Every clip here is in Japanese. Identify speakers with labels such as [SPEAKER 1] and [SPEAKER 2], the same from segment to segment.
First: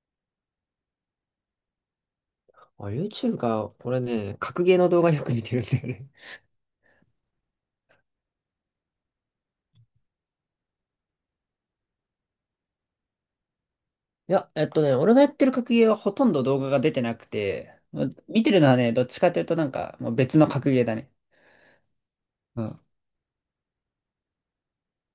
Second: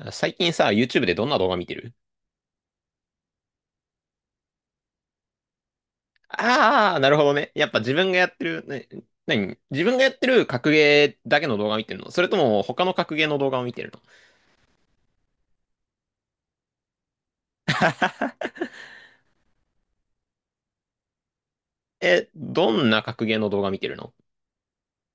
[SPEAKER 1] 最近さ、YouTube でどんな動画見てる？
[SPEAKER 2] あ、YouTube か。俺ね、格ゲーの動画よく見てるんだよね。
[SPEAKER 1] ああー、なるほどね。やっぱ自分がやってる、ね、何自分がやってる格ゲーだけの動画見てるの？それとも他の格ゲーの動画を見てるの？
[SPEAKER 2] いや、俺がやってる格ゲーはほとんど動画が出てなくて、ま見てるのはね、どっちかというともう別の格ゲーだね。
[SPEAKER 1] え、
[SPEAKER 2] う
[SPEAKER 1] ど
[SPEAKER 2] ん。
[SPEAKER 1] んな格ゲーの動画見てるの？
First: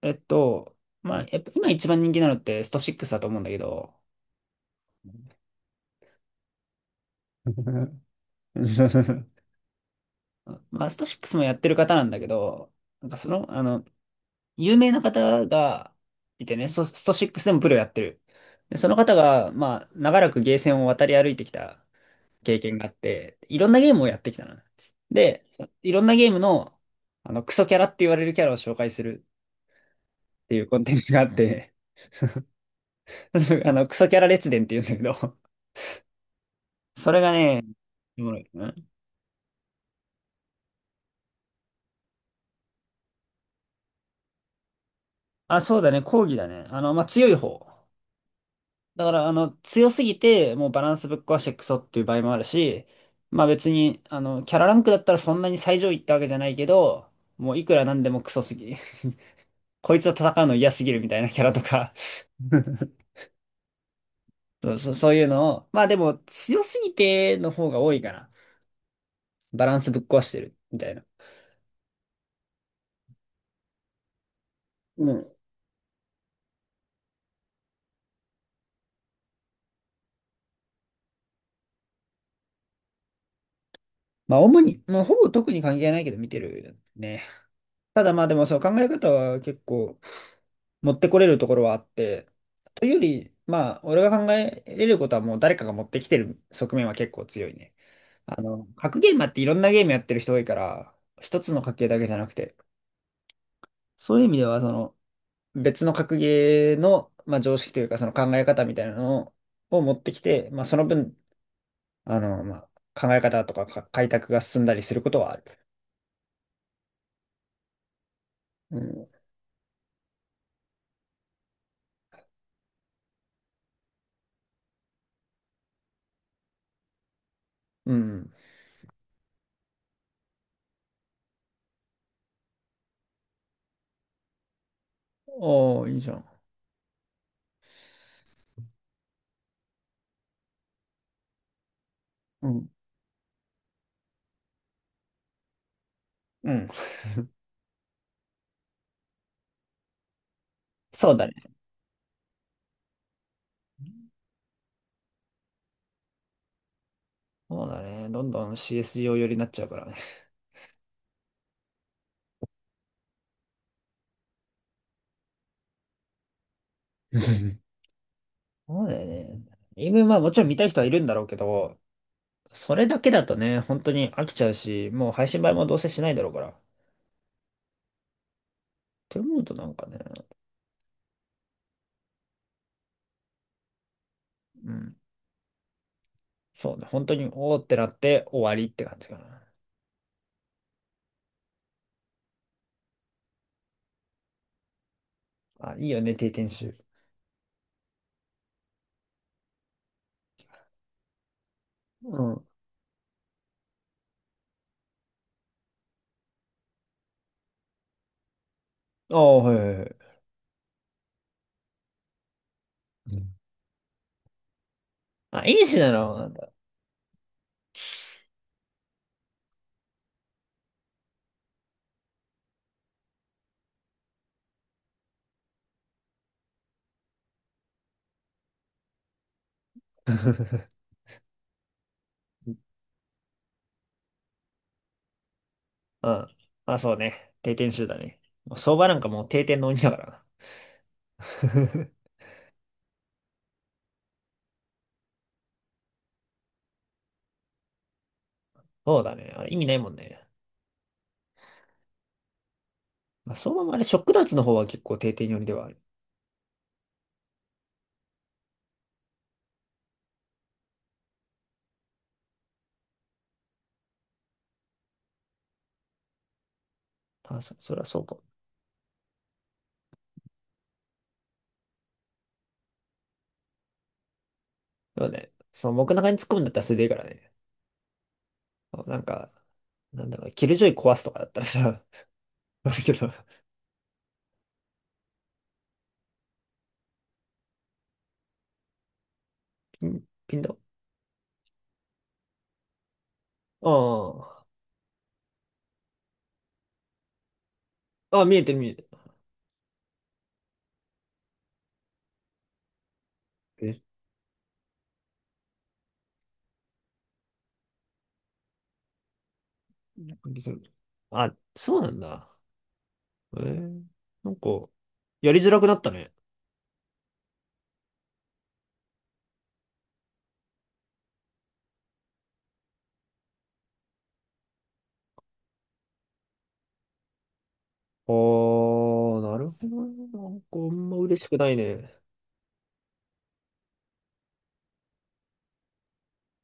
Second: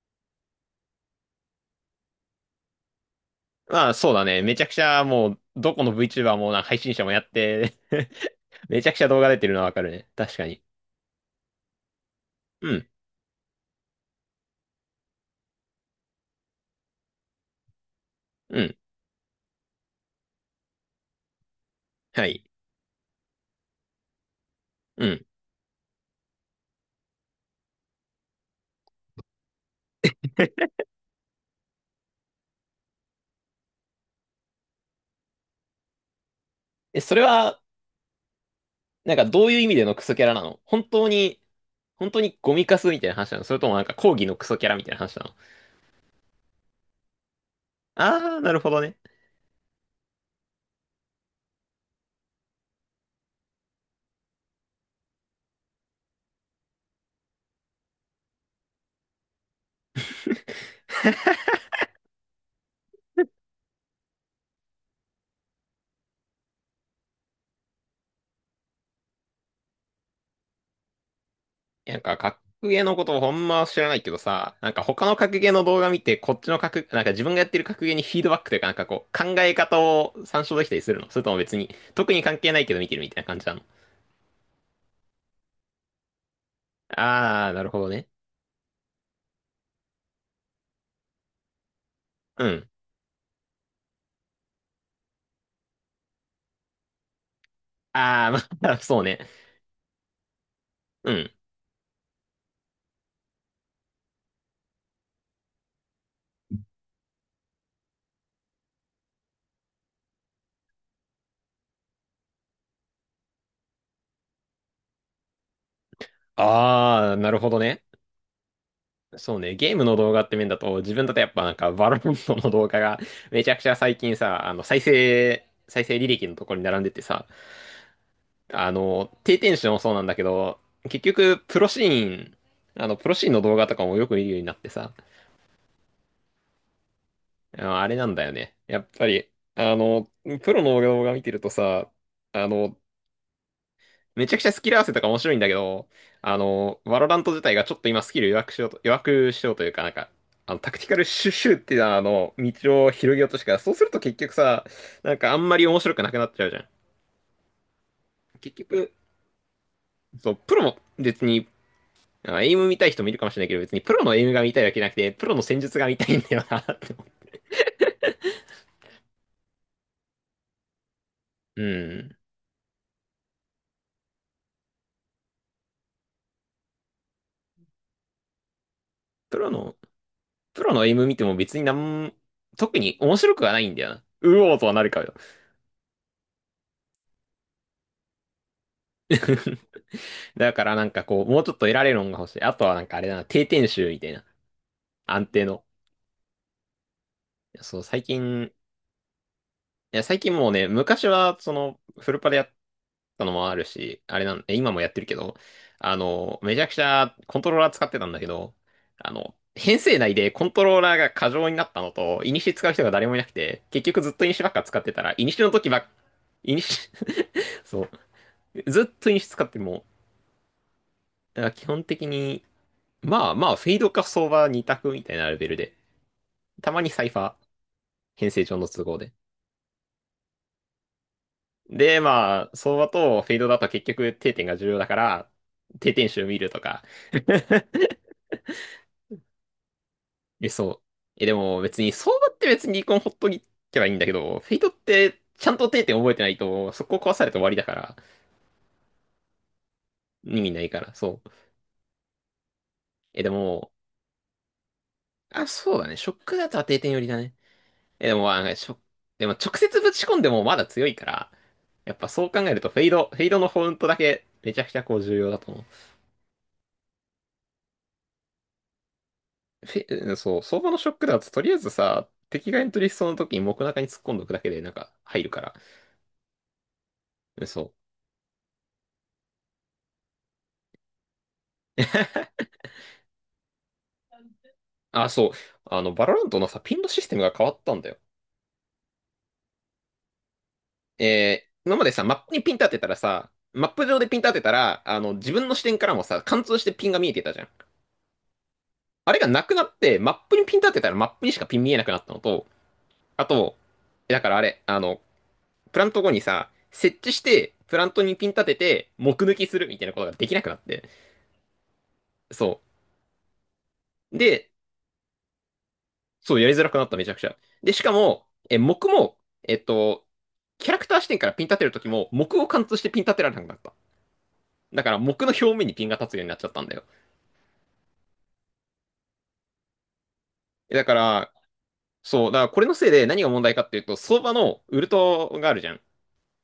[SPEAKER 2] えっと、まあ、やっぱ今一番人気なのってスト6だと思うんだけ
[SPEAKER 1] まあ
[SPEAKER 2] ど、
[SPEAKER 1] そうだね。めちゃくちゃもう、どこの VTuber もな配信者もやって めちゃくちゃ動画出てるのはわかるね。確かに。
[SPEAKER 2] まあ、スト6もやってる方なんだけ
[SPEAKER 1] う
[SPEAKER 2] ど、
[SPEAKER 1] ん、
[SPEAKER 2] なんかその、あの、有名な方がいてね、スト6でもプロやってる。
[SPEAKER 1] うん、
[SPEAKER 2] で、その方が、まあ、長らくゲーセンを渡り歩いてきた
[SPEAKER 1] はい、
[SPEAKER 2] 経験があって、いろんなゲームをやってきたの。
[SPEAKER 1] うん。
[SPEAKER 2] で、そいろんなゲームの、クソキャラって言われるキャラを紹介するっていうコンテンツがあって、クソキャラ列伝って言うんだけど、
[SPEAKER 1] え、
[SPEAKER 2] そ
[SPEAKER 1] それ
[SPEAKER 2] れが
[SPEAKER 1] は、
[SPEAKER 2] ね、おもろい。うん。
[SPEAKER 1] なんかどういう意味でのクソキャラなの？本当に、本当にゴミカスみたいな話なの？それともなんか講義のクソキャラみたいな話なの？
[SPEAKER 2] あ、そうだね、講義だね。まあ、強い方。
[SPEAKER 1] あー、なるほどね。
[SPEAKER 2] だから、強すぎて、もうバランスぶっ壊してクソっていう場合もあるし、まあ別に、キャラランクだったらそんなに最上位ってわけじゃないけど、もういくらなんでもクソすぎ。こいつと戦うの嫌すぎるみたいなキャラとか そうそう、そういうのを、まあでも強すぎての方が多いから、バランスぶっ壊してるみたいな。
[SPEAKER 1] なんか、格ゲーのことをほんま知らないけどさ、なんか他
[SPEAKER 2] う
[SPEAKER 1] の
[SPEAKER 2] ん。
[SPEAKER 1] 格ゲーの動画見て、こっちの格、なんか自分がやってる格ゲーにフィードバックというか、なんかこう、考え方を参照できたりするの？それとも別に、特に関係ないけど見てるみたいな感じなの？
[SPEAKER 2] まあ主に、もうほぼ特に関係ないけど見てるね。
[SPEAKER 1] あー、なるほど
[SPEAKER 2] た
[SPEAKER 1] ね。
[SPEAKER 2] だまあでもそう、考え方は結構持ってこれるところはあって、
[SPEAKER 1] うん。
[SPEAKER 2] というより、まあ俺が考えれることはもう誰かが持ってきてる側面は結構強いね。
[SPEAKER 1] あー、まあ、
[SPEAKER 2] 格
[SPEAKER 1] そう
[SPEAKER 2] ゲーマ
[SPEAKER 1] ね。
[SPEAKER 2] ーっていろんなゲームやってる人多いから、
[SPEAKER 1] うん。
[SPEAKER 2] 一つの格ゲーだけじゃなくて、そういう意味ではその、別の格ゲーの、まあ、常識というか、その考え方みたいなのを持ってきて、まあ、その分、あの、まあ、考え方とかか開拓が進んだりすることはある。
[SPEAKER 1] あー、なるほどね。
[SPEAKER 2] うん。
[SPEAKER 1] そうね、ゲームの動画って面だと、自分だとやっぱなんか、バロモントの動画が、めちゃくちゃ最近さ、再生、再生履歴のところに並んでてさ、
[SPEAKER 2] うん。
[SPEAKER 1] 低テンションもそうなんだけど、結局、プロシーン、プロシーンの動画とかもよく見るようになってさ、
[SPEAKER 2] おー、いいじゃん。
[SPEAKER 1] ああれなんだよね。やっぱり、あの、プロの動画見てるとさ、あ
[SPEAKER 2] うん。
[SPEAKER 1] の、めちゃくちゃスキル合わせとか面白いんだけど、
[SPEAKER 2] うん。
[SPEAKER 1] ワロラント自体がちょっと今スキル弱くしようというか、なんか、タクティカル
[SPEAKER 2] そうだ
[SPEAKER 1] シュッ
[SPEAKER 2] ね。
[SPEAKER 1] シュっていう道を広げようとしてから、そうすると結局さ、なんかあんまり面白くなくなっちゃうじゃん。
[SPEAKER 2] そうだね。どんど
[SPEAKER 1] 結
[SPEAKER 2] ん
[SPEAKER 1] 局、
[SPEAKER 2] CSGO 寄りになっちゃうからね。
[SPEAKER 1] そう、プロも別にまあエイム見たい人もいるかもしれないけど、別にプロのエイムが見たいわけじゃなくて、プロの戦術が見たいんだよなって思う。
[SPEAKER 2] そうだよね。今、まあもちろん見たい人はいるんだろうけ
[SPEAKER 1] う
[SPEAKER 2] ど、
[SPEAKER 1] ん。
[SPEAKER 2] それだけだとね、本当に飽きちゃうし、もう配信映えもどうせしないだろうから。って思
[SPEAKER 1] プ
[SPEAKER 2] う
[SPEAKER 1] ロ
[SPEAKER 2] となん
[SPEAKER 1] の、
[SPEAKER 2] かね、
[SPEAKER 1] プロのエイム見ても別になん、特に面白くはないんだよな。うおーと
[SPEAKER 2] う
[SPEAKER 1] はなる
[SPEAKER 2] ん。
[SPEAKER 1] かよ。
[SPEAKER 2] そうね。本当に、おーってなって終わりって感じかな。
[SPEAKER 1] だからなんかこう、もうちょっと得られるのが欲しい。あとはなんかあれだな、定点集みたいな。安定の。
[SPEAKER 2] あ、いいよね、定点集。
[SPEAKER 1] いやそう、最近、いや、最近もうね、昔はその、フル
[SPEAKER 2] う
[SPEAKER 1] パでや
[SPEAKER 2] ん。
[SPEAKER 1] ったのもあるし、あれなん、え今もやってるけど、めちゃくちゃコントローラー使ってたんだけど、
[SPEAKER 2] ああ、はいは
[SPEAKER 1] 編
[SPEAKER 2] いはい。
[SPEAKER 1] 成内でコントローラーが過剰になったのと、イニシ使う人が誰も
[SPEAKER 2] う
[SPEAKER 1] いなく
[SPEAKER 2] ん。
[SPEAKER 1] て、結局ずっとイニシばっか使ってたら、イニシ
[SPEAKER 2] あ、
[SPEAKER 1] の
[SPEAKER 2] いい
[SPEAKER 1] 時ば
[SPEAKER 2] し
[SPEAKER 1] っ、
[SPEAKER 2] なの、なんだ。
[SPEAKER 1] イニシ そう、ずっとイニシ使っても、だから基本的に、フェイドか相場二択みたいなレベルで、たまにサイファー、編成上の都合で。で、まあ、相場とフェイドだと結局定点が重要だから、定点
[SPEAKER 2] う
[SPEAKER 1] 集
[SPEAKER 2] ん。
[SPEAKER 1] 見ると
[SPEAKER 2] あ、
[SPEAKER 1] か。
[SPEAKER 2] そう ね。定点集だね。まあ相場なんかもう定点の鬼だからな。
[SPEAKER 1] え、そう。え、でも別に、相場って別に離婚ほっとけばいいんだけど、フェイトってちゃんと定点覚えてないと、そこ壊されて終わりだから、
[SPEAKER 2] そうだね。あれ意味ないもんね。
[SPEAKER 1] 意味ないから、そう。え、で
[SPEAKER 2] まあ、相場
[SPEAKER 1] も、
[SPEAKER 2] もあれ、ショック脱の方は結構定点寄り
[SPEAKER 1] あ、
[SPEAKER 2] ではあ
[SPEAKER 1] そ
[SPEAKER 2] る。
[SPEAKER 1] うだね。ショックだとは定点寄りだね。え、でも、でも直接ぶち込んでもまだ強いから、やっぱそう考えるとフェイドのフォントだけめちゃくちゃこう重要だと思う。
[SPEAKER 2] あ、そ、それはそうかも。
[SPEAKER 1] うんそう、相場のショックだととりあえずさ、敵がエントリーしそうな時に木中に突っ込んどくだけでなんか
[SPEAKER 2] でも
[SPEAKER 1] 入る
[SPEAKER 2] ね、
[SPEAKER 1] から、
[SPEAKER 2] その僕の中に突っ込むんだったらそれでいいからね。
[SPEAKER 1] うんそう。
[SPEAKER 2] そうなんか、なんだろうね、キルジョイ壊すとかだったらさ、あるけど、
[SPEAKER 1] あ、そう。あの、バロラントのさ、ピンのシステムが変わったんだよ。
[SPEAKER 2] ピン、ピンだ。
[SPEAKER 1] えー、今までさ、マップにピン立てたらさ、マップ上でピン立て
[SPEAKER 2] あ
[SPEAKER 1] たら、自分の視点からもさ、貫通してピンが見えてたじゃん。
[SPEAKER 2] あ、あ、見えてる見えて
[SPEAKER 1] あれがなくなって、マップにピン立てたらマップにしかピン見えなくなったのと、あと、
[SPEAKER 2] る。
[SPEAKER 1] だからあれ、プラント後にさ、設置して、プラントにピン立てて、目抜きするみたいなことが
[SPEAKER 2] な
[SPEAKER 1] で
[SPEAKER 2] ん
[SPEAKER 1] き
[SPEAKER 2] か
[SPEAKER 1] なく
[SPEAKER 2] そ
[SPEAKER 1] なっ
[SPEAKER 2] う、
[SPEAKER 1] て。
[SPEAKER 2] あ、そうなんだ。
[SPEAKER 1] そ
[SPEAKER 2] えー、
[SPEAKER 1] う。
[SPEAKER 2] なんか、
[SPEAKER 1] で、
[SPEAKER 2] やりづらくなったね。
[SPEAKER 1] そう、やりづらくなった、めちゃくちゃ。で、しかも、え、目も、えっと、キャラクター視点からピン立てるときも、目を貫通してピン立てられなくなった。だから、目の表面にピンが立つようになっちゃったんだよ。
[SPEAKER 2] あー、なるほどね。なんか、あ
[SPEAKER 1] えだ
[SPEAKER 2] ん
[SPEAKER 1] か
[SPEAKER 2] ま嬉し
[SPEAKER 1] ら、
[SPEAKER 2] くないね。
[SPEAKER 1] そう、だからこれのせいで何が問題かっていうと、相場のウルトがあるじゃん。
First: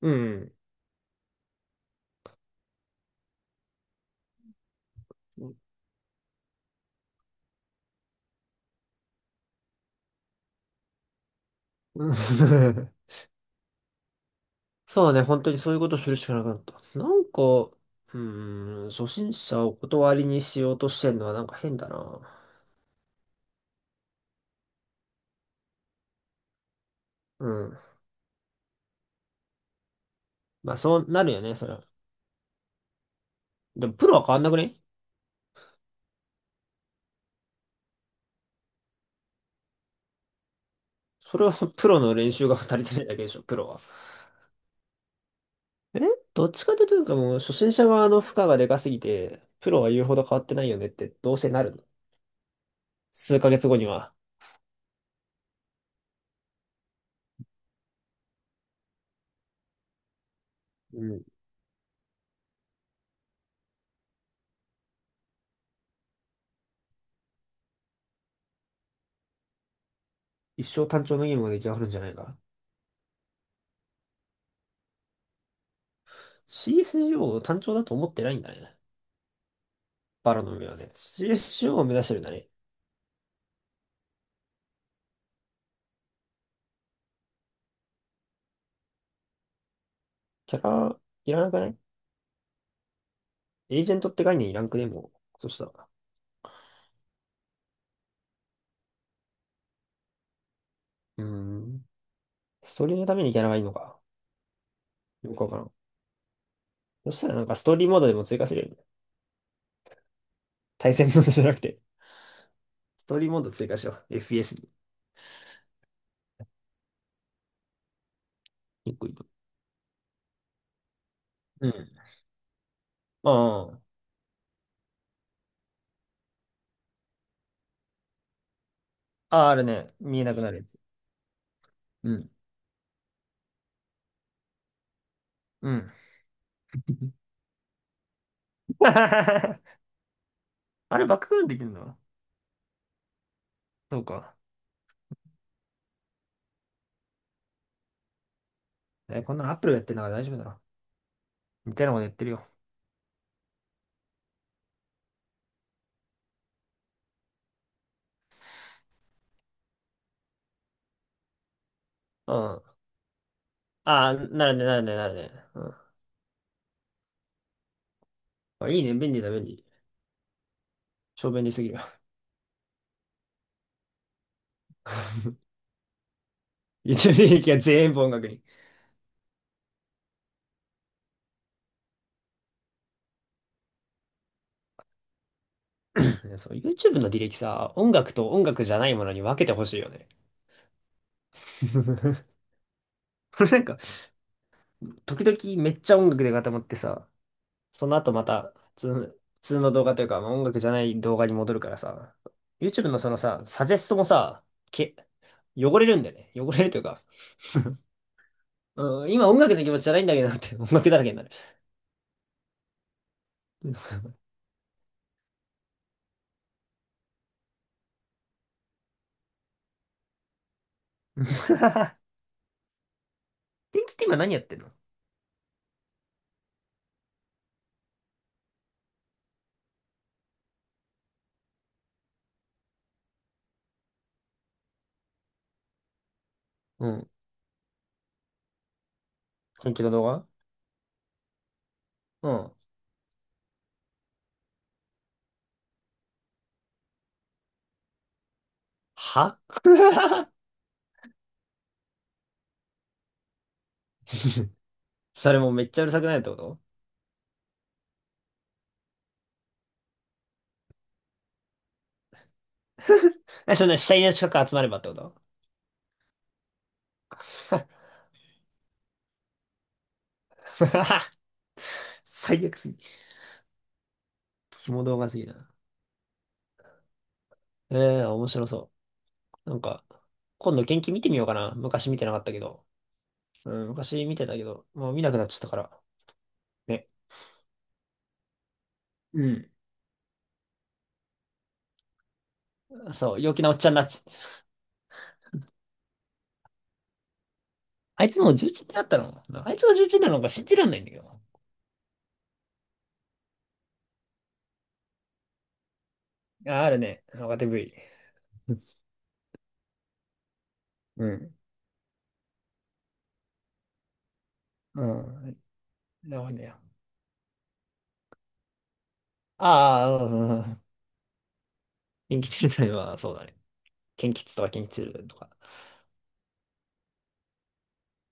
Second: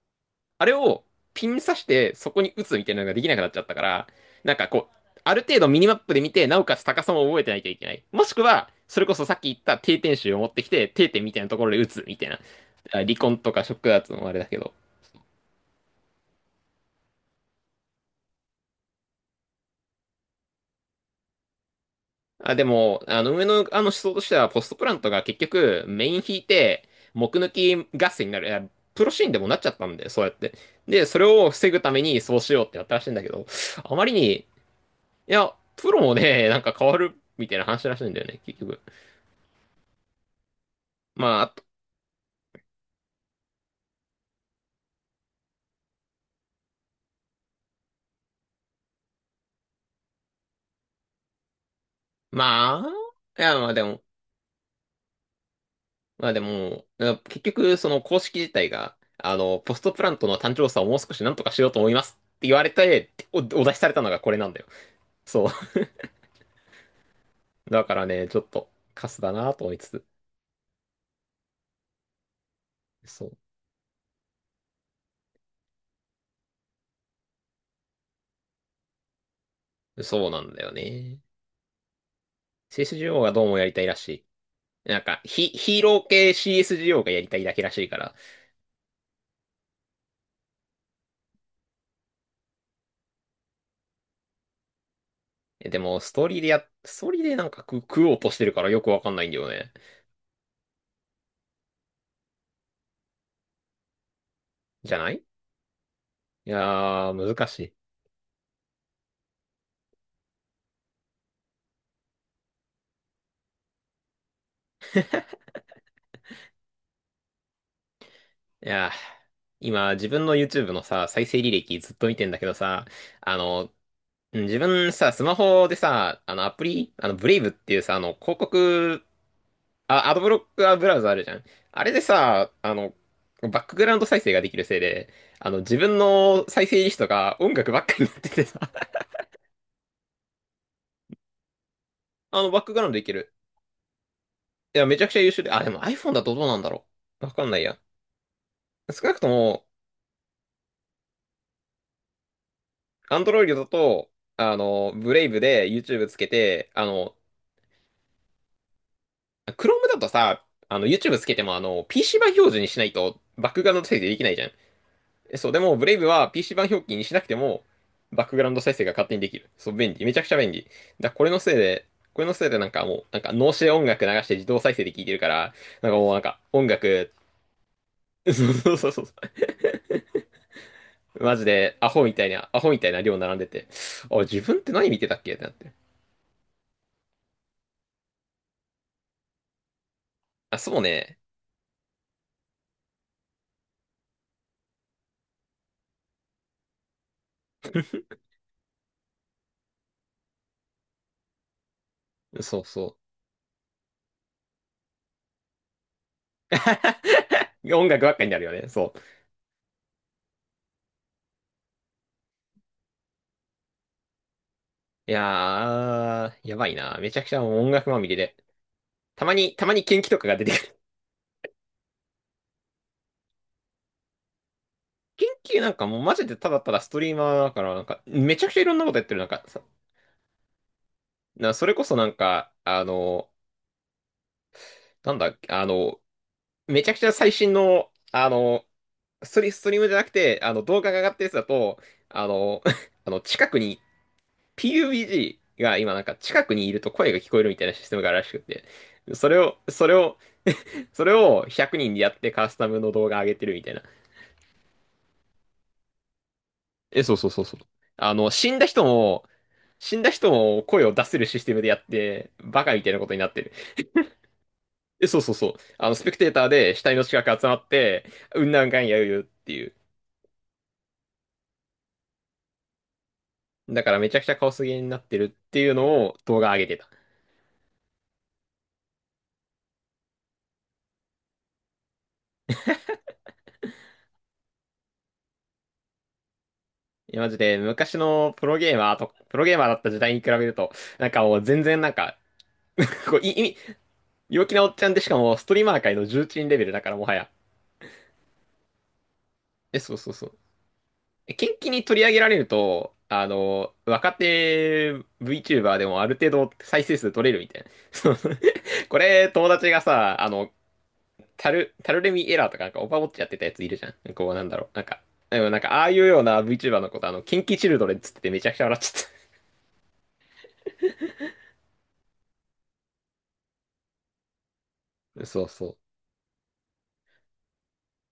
[SPEAKER 2] うん。
[SPEAKER 1] あれをピン刺して、そこに打つみたいなのができなくなっちゃったから、なんかこう、ある
[SPEAKER 2] うん。
[SPEAKER 1] 程度ミニマップで見て、なおかつ高さも覚えてないといけない。もしくは、それこそさっき言った定点集を持ってきて、定点みたいなところで打つみたいな。あ離 婚とかショックダーツのあれだけど。
[SPEAKER 2] そうね、本当にそういうことするしかなくなった。なんか、うーん、初心者をお断りにしようとしてんのはなんか変だな。
[SPEAKER 1] あ、でも、上の思想としては、ポストプラントが結局、メイン引いて、木
[SPEAKER 2] う
[SPEAKER 1] 抜
[SPEAKER 2] ん。
[SPEAKER 1] き合戦になる、いやプロシーンでもなっちゃったんで、そうやって。
[SPEAKER 2] まあ、そ
[SPEAKER 1] で、
[SPEAKER 2] う
[SPEAKER 1] そ
[SPEAKER 2] な
[SPEAKER 1] れ
[SPEAKER 2] るよ
[SPEAKER 1] を
[SPEAKER 2] ね、そ
[SPEAKER 1] 防
[SPEAKER 2] れ
[SPEAKER 1] ぐ
[SPEAKER 2] は。
[SPEAKER 1] ためにそうしようってやったらしいんだけど、
[SPEAKER 2] でも、
[SPEAKER 1] あま
[SPEAKER 2] プ
[SPEAKER 1] り
[SPEAKER 2] ロは
[SPEAKER 1] に、
[SPEAKER 2] 変わん
[SPEAKER 1] い
[SPEAKER 2] なくね？
[SPEAKER 1] や、プロもね、なんか変わるみたいな話らしいんだよね、結局。ま
[SPEAKER 2] そ
[SPEAKER 1] あ、
[SPEAKER 2] れ
[SPEAKER 1] あ
[SPEAKER 2] は
[SPEAKER 1] と
[SPEAKER 2] プロの練習が足りてないだけでしょ、プロは。え、どっちかというと、もう初心者側の負荷がでかすぎて、プロは言うほど変わってないよねって、どうせなるの。
[SPEAKER 1] まあ、
[SPEAKER 2] 数
[SPEAKER 1] い
[SPEAKER 2] ヶ
[SPEAKER 1] や、
[SPEAKER 2] 月
[SPEAKER 1] まあ
[SPEAKER 2] 後
[SPEAKER 1] で
[SPEAKER 2] に
[SPEAKER 1] も、
[SPEAKER 2] は。
[SPEAKER 1] まあでも、あ結局、その公式自体が、ポストプラントの単調さをもう
[SPEAKER 2] う
[SPEAKER 1] 少
[SPEAKER 2] ん。
[SPEAKER 1] しなんとかしようと思いますって言われて、お出しされたのがこれなんだよ。そう。だからね、ちょっとカスだなと思いつつ。
[SPEAKER 2] 一生単調のゲームが出来上がるんじゃないか。
[SPEAKER 1] そ
[SPEAKER 2] CSGO を単調だと思ってないんだね。
[SPEAKER 1] う。そう
[SPEAKER 2] バ
[SPEAKER 1] な
[SPEAKER 2] ラ
[SPEAKER 1] ん
[SPEAKER 2] の
[SPEAKER 1] だ
[SPEAKER 2] 海
[SPEAKER 1] よ
[SPEAKER 2] はね。
[SPEAKER 1] ね。
[SPEAKER 2] CSGO を目指してるんだね。
[SPEAKER 1] CSGO がどうもやりたいらしい。なんか、ヒーロー系 CSGO がやりたいだけらしいから。
[SPEAKER 2] キャラ、いらなくない？エージェントって概念いらんくね、もう。そした
[SPEAKER 1] え
[SPEAKER 2] ら。
[SPEAKER 1] でも、ストーリーでや、ストーリーでなんか食おうとしてるからよくわかんないんだよね。
[SPEAKER 2] うーん。ストーリーのためにキャラがいいのか。
[SPEAKER 1] じゃない
[SPEAKER 2] よくわからん。
[SPEAKER 1] いや
[SPEAKER 2] そし
[SPEAKER 1] ー、
[SPEAKER 2] たらな
[SPEAKER 1] 難
[SPEAKER 2] んか
[SPEAKER 1] し
[SPEAKER 2] スト
[SPEAKER 1] い。
[SPEAKER 2] ーリーモードでも追加するよね。対戦モードじゃなくて。ストーリーモード追加しよう。FPS に。
[SPEAKER 1] いやー、
[SPEAKER 2] 一個いいと。
[SPEAKER 1] 今、自分の YouTube のさ、再生履
[SPEAKER 2] うん。
[SPEAKER 1] 歴ずっと見てんだけどさ、
[SPEAKER 2] ま
[SPEAKER 1] あの、
[SPEAKER 2] あ、
[SPEAKER 1] うん自分さ、スマホでさ、あのアプリ、あの、ブレイブっていうさ、あの、広告、
[SPEAKER 2] あ、あるね。
[SPEAKER 1] あ、ア
[SPEAKER 2] 見
[SPEAKER 1] ド
[SPEAKER 2] え
[SPEAKER 1] ブ
[SPEAKER 2] な
[SPEAKER 1] ロッ
[SPEAKER 2] くなる
[SPEAKER 1] ク
[SPEAKER 2] や
[SPEAKER 1] は
[SPEAKER 2] つ。
[SPEAKER 1] ブラウザあるじゃん。あれで
[SPEAKER 2] うん。
[SPEAKER 1] さ、バックグラウンド再生ができるせいで、
[SPEAKER 2] う
[SPEAKER 1] 自
[SPEAKER 2] ん。
[SPEAKER 1] 分の再生リスト が音楽ばっかりになっててさ、
[SPEAKER 2] あれ、バックグラウンドできるの？
[SPEAKER 1] あの、バックグラウンドできる。
[SPEAKER 2] そうか。
[SPEAKER 1] いや、めちゃくちゃ優秀で、あ、でも iPhone だとどうなんだろう。わかんないや。少なく
[SPEAKER 2] え、
[SPEAKER 1] と
[SPEAKER 2] こんなのアッ
[SPEAKER 1] も、
[SPEAKER 2] プルがやってるのから大丈夫だろ。みたいなことやってるよ。
[SPEAKER 1] Android だと、ブレイブで YouTube つけて、あの、Chrome だとさ、YouTube つけても、PC 版
[SPEAKER 2] うん。
[SPEAKER 1] 表示
[SPEAKER 2] あ
[SPEAKER 1] にしないと、バックグラウンド再生
[SPEAKER 2] あ、
[SPEAKER 1] できないじゃ
[SPEAKER 2] な
[SPEAKER 1] ん。
[SPEAKER 2] るね、なるね、なるね。
[SPEAKER 1] えそう、で
[SPEAKER 2] うん。
[SPEAKER 1] も、ブレイブは PC 版表記にしなくても、バックグラウンド
[SPEAKER 2] あ、
[SPEAKER 1] 再
[SPEAKER 2] いい
[SPEAKER 1] 生が
[SPEAKER 2] ね、
[SPEAKER 1] 勝
[SPEAKER 2] 便
[SPEAKER 1] 手に
[SPEAKER 2] 利
[SPEAKER 1] で
[SPEAKER 2] だ、
[SPEAKER 1] き
[SPEAKER 2] 便
[SPEAKER 1] る。
[SPEAKER 2] 利。
[SPEAKER 1] そう、便利。めちゃくちゃ便利。だからこれ
[SPEAKER 2] 超
[SPEAKER 1] の
[SPEAKER 2] 便利
[SPEAKER 1] せい
[SPEAKER 2] すぎる。
[SPEAKER 1] で、これのせいでなんかもう、なんか脳死で音楽流して自動再生で聴いてるから、なんかもうなんか音
[SPEAKER 2] YouTube
[SPEAKER 1] 楽、
[SPEAKER 2] の履歴は全部音楽 に。
[SPEAKER 1] そうそうそうそう。マジで、アホみたいな量並んでて、あ、自分って何見てたっけってなって。
[SPEAKER 2] ねそう、YouTube の履歴さ、音楽と音楽じゃないものに分けてほしいよね。
[SPEAKER 1] あ、そうね。
[SPEAKER 2] なんか、時々めっちゃ音楽で固まってさ、その後また普通の、普通の動画というか、まあ、音楽じゃない動画に戻るからさ、
[SPEAKER 1] そう
[SPEAKER 2] YouTube
[SPEAKER 1] そ
[SPEAKER 2] のそのさ、サジェストもさ、け、汚れるんだよね。汚れる
[SPEAKER 1] う。
[SPEAKER 2] というか、
[SPEAKER 1] 音楽ばっかになるよね。そう。
[SPEAKER 2] うん、今音楽の気持ちじゃないんだけどなって、音楽だらけになる。うん
[SPEAKER 1] いやー、やばいな。めちゃくちゃもう音楽まみれで。たまに元気とかが出て
[SPEAKER 2] 天気って今何やってんの？
[SPEAKER 1] 元気なんかもうマジでただただストリーマーだから、なんか、めちゃくちゃいろんなことやってる。それこそなんか、あの、なんだっけ、あの、め
[SPEAKER 2] う
[SPEAKER 1] ちゃくち
[SPEAKER 2] ん。
[SPEAKER 1] ゃ最新の、あの、スト
[SPEAKER 2] 天
[SPEAKER 1] リー
[SPEAKER 2] 気
[SPEAKER 1] ム
[SPEAKER 2] の
[SPEAKER 1] じゃな
[SPEAKER 2] 動
[SPEAKER 1] く
[SPEAKER 2] 画？
[SPEAKER 1] て、あの、動画が上がったやつだと、あ
[SPEAKER 2] うん。
[SPEAKER 1] の、あの、近くに、PUBG が今なんか近くにいると声が聞こえるみたいなシステムがあるらしくて、そ
[SPEAKER 2] は
[SPEAKER 1] れを、それを、それを100人でやってカスタムの動画上げてるみたいな。
[SPEAKER 2] それもめっちゃうるさくないってこと？
[SPEAKER 1] え、そうそうそうそう。あの、死んだ人も、死んだ人も声を出せるシステムでやって、バカみたいなことになってる。
[SPEAKER 2] え、そんな死体の近く集まればってこ
[SPEAKER 1] え、
[SPEAKER 2] と？
[SPEAKER 1] そうそうそう。あの、スペクテーターで死体の近く集まって、うんなんかんやうよっていう。
[SPEAKER 2] 最悪すぎ。
[SPEAKER 1] だからめちゃくちゃカオスゲー
[SPEAKER 2] 肝
[SPEAKER 1] にな
[SPEAKER 2] 動
[SPEAKER 1] っ
[SPEAKER 2] 画
[SPEAKER 1] て
[SPEAKER 2] す
[SPEAKER 1] る
[SPEAKER 2] ぎ
[SPEAKER 1] っ
[SPEAKER 2] な。
[SPEAKER 1] ていうのを動画上げてた。
[SPEAKER 2] ええー、面白そう。なんか、今度元気見てみようかな。昔見てなかったけど。うん、昔見てたけど、もう見なくなっちゃったから。ね。
[SPEAKER 1] いや、マジで昔のプロゲーマーと、
[SPEAKER 2] う
[SPEAKER 1] プロ
[SPEAKER 2] ん。
[SPEAKER 1] ゲーマーだった時代に比べると、なんかもう全然なんか、
[SPEAKER 2] そ
[SPEAKER 1] こう、
[SPEAKER 2] う、
[SPEAKER 1] い、
[SPEAKER 2] 陽気
[SPEAKER 1] 意
[SPEAKER 2] なお
[SPEAKER 1] 味、
[SPEAKER 2] っちゃんになっち。
[SPEAKER 1] 陽気なおっちゃんでしかもストリーマー界の重鎮レベルだからもはや。
[SPEAKER 2] あいつもう11ってなったの？あいつが
[SPEAKER 1] え、
[SPEAKER 2] 重
[SPEAKER 1] そう
[SPEAKER 2] 1な
[SPEAKER 1] そう
[SPEAKER 2] の
[SPEAKER 1] そ
[SPEAKER 2] か
[SPEAKER 1] う。
[SPEAKER 2] 信じらんないんだけど。
[SPEAKER 1] 近畿に取り上げられると、あの、若手 VTuber でもある程度
[SPEAKER 2] あ、ある
[SPEAKER 1] 再生
[SPEAKER 2] ね。
[SPEAKER 1] 数取れ
[SPEAKER 2] 若
[SPEAKER 1] る
[SPEAKER 2] 手
[SPEAKER 1] みたいな。
[SPEAKER 2] V。
[SPEAKER 1] そう これ、友達がさ、あの、
[SPEAKER 2] うん。
[SPEAKER 1] タルレミエラーとか、なんかオパウォッチやってたやついるじゃん。こう、なんだろう。な
[SPEAKER 2] う
[SPEAKER 1] んか、で
[SPEAKER 2] ん。
[SPEAKER 1] もなんか、ああいう
[SPEAKER 2] な
[SPEAKER 1] よう
[SPEAKER 2] るほど
[SPEAKER 1] な
[SPEAKER 2] ね。
[SPEAKER 1] VTuber のこと、あの、近畿チルドレンっつっててめちゃくちゃ笑っちゃ
[SPEAKER 2] ああ、うん。うん。キンキチルドレンは、そうだね。キンキツとかキンキチルドレンと
[SPEAKER 1] った。
[SPEAKER 2] か。
[SPEAKER 1] そうそう。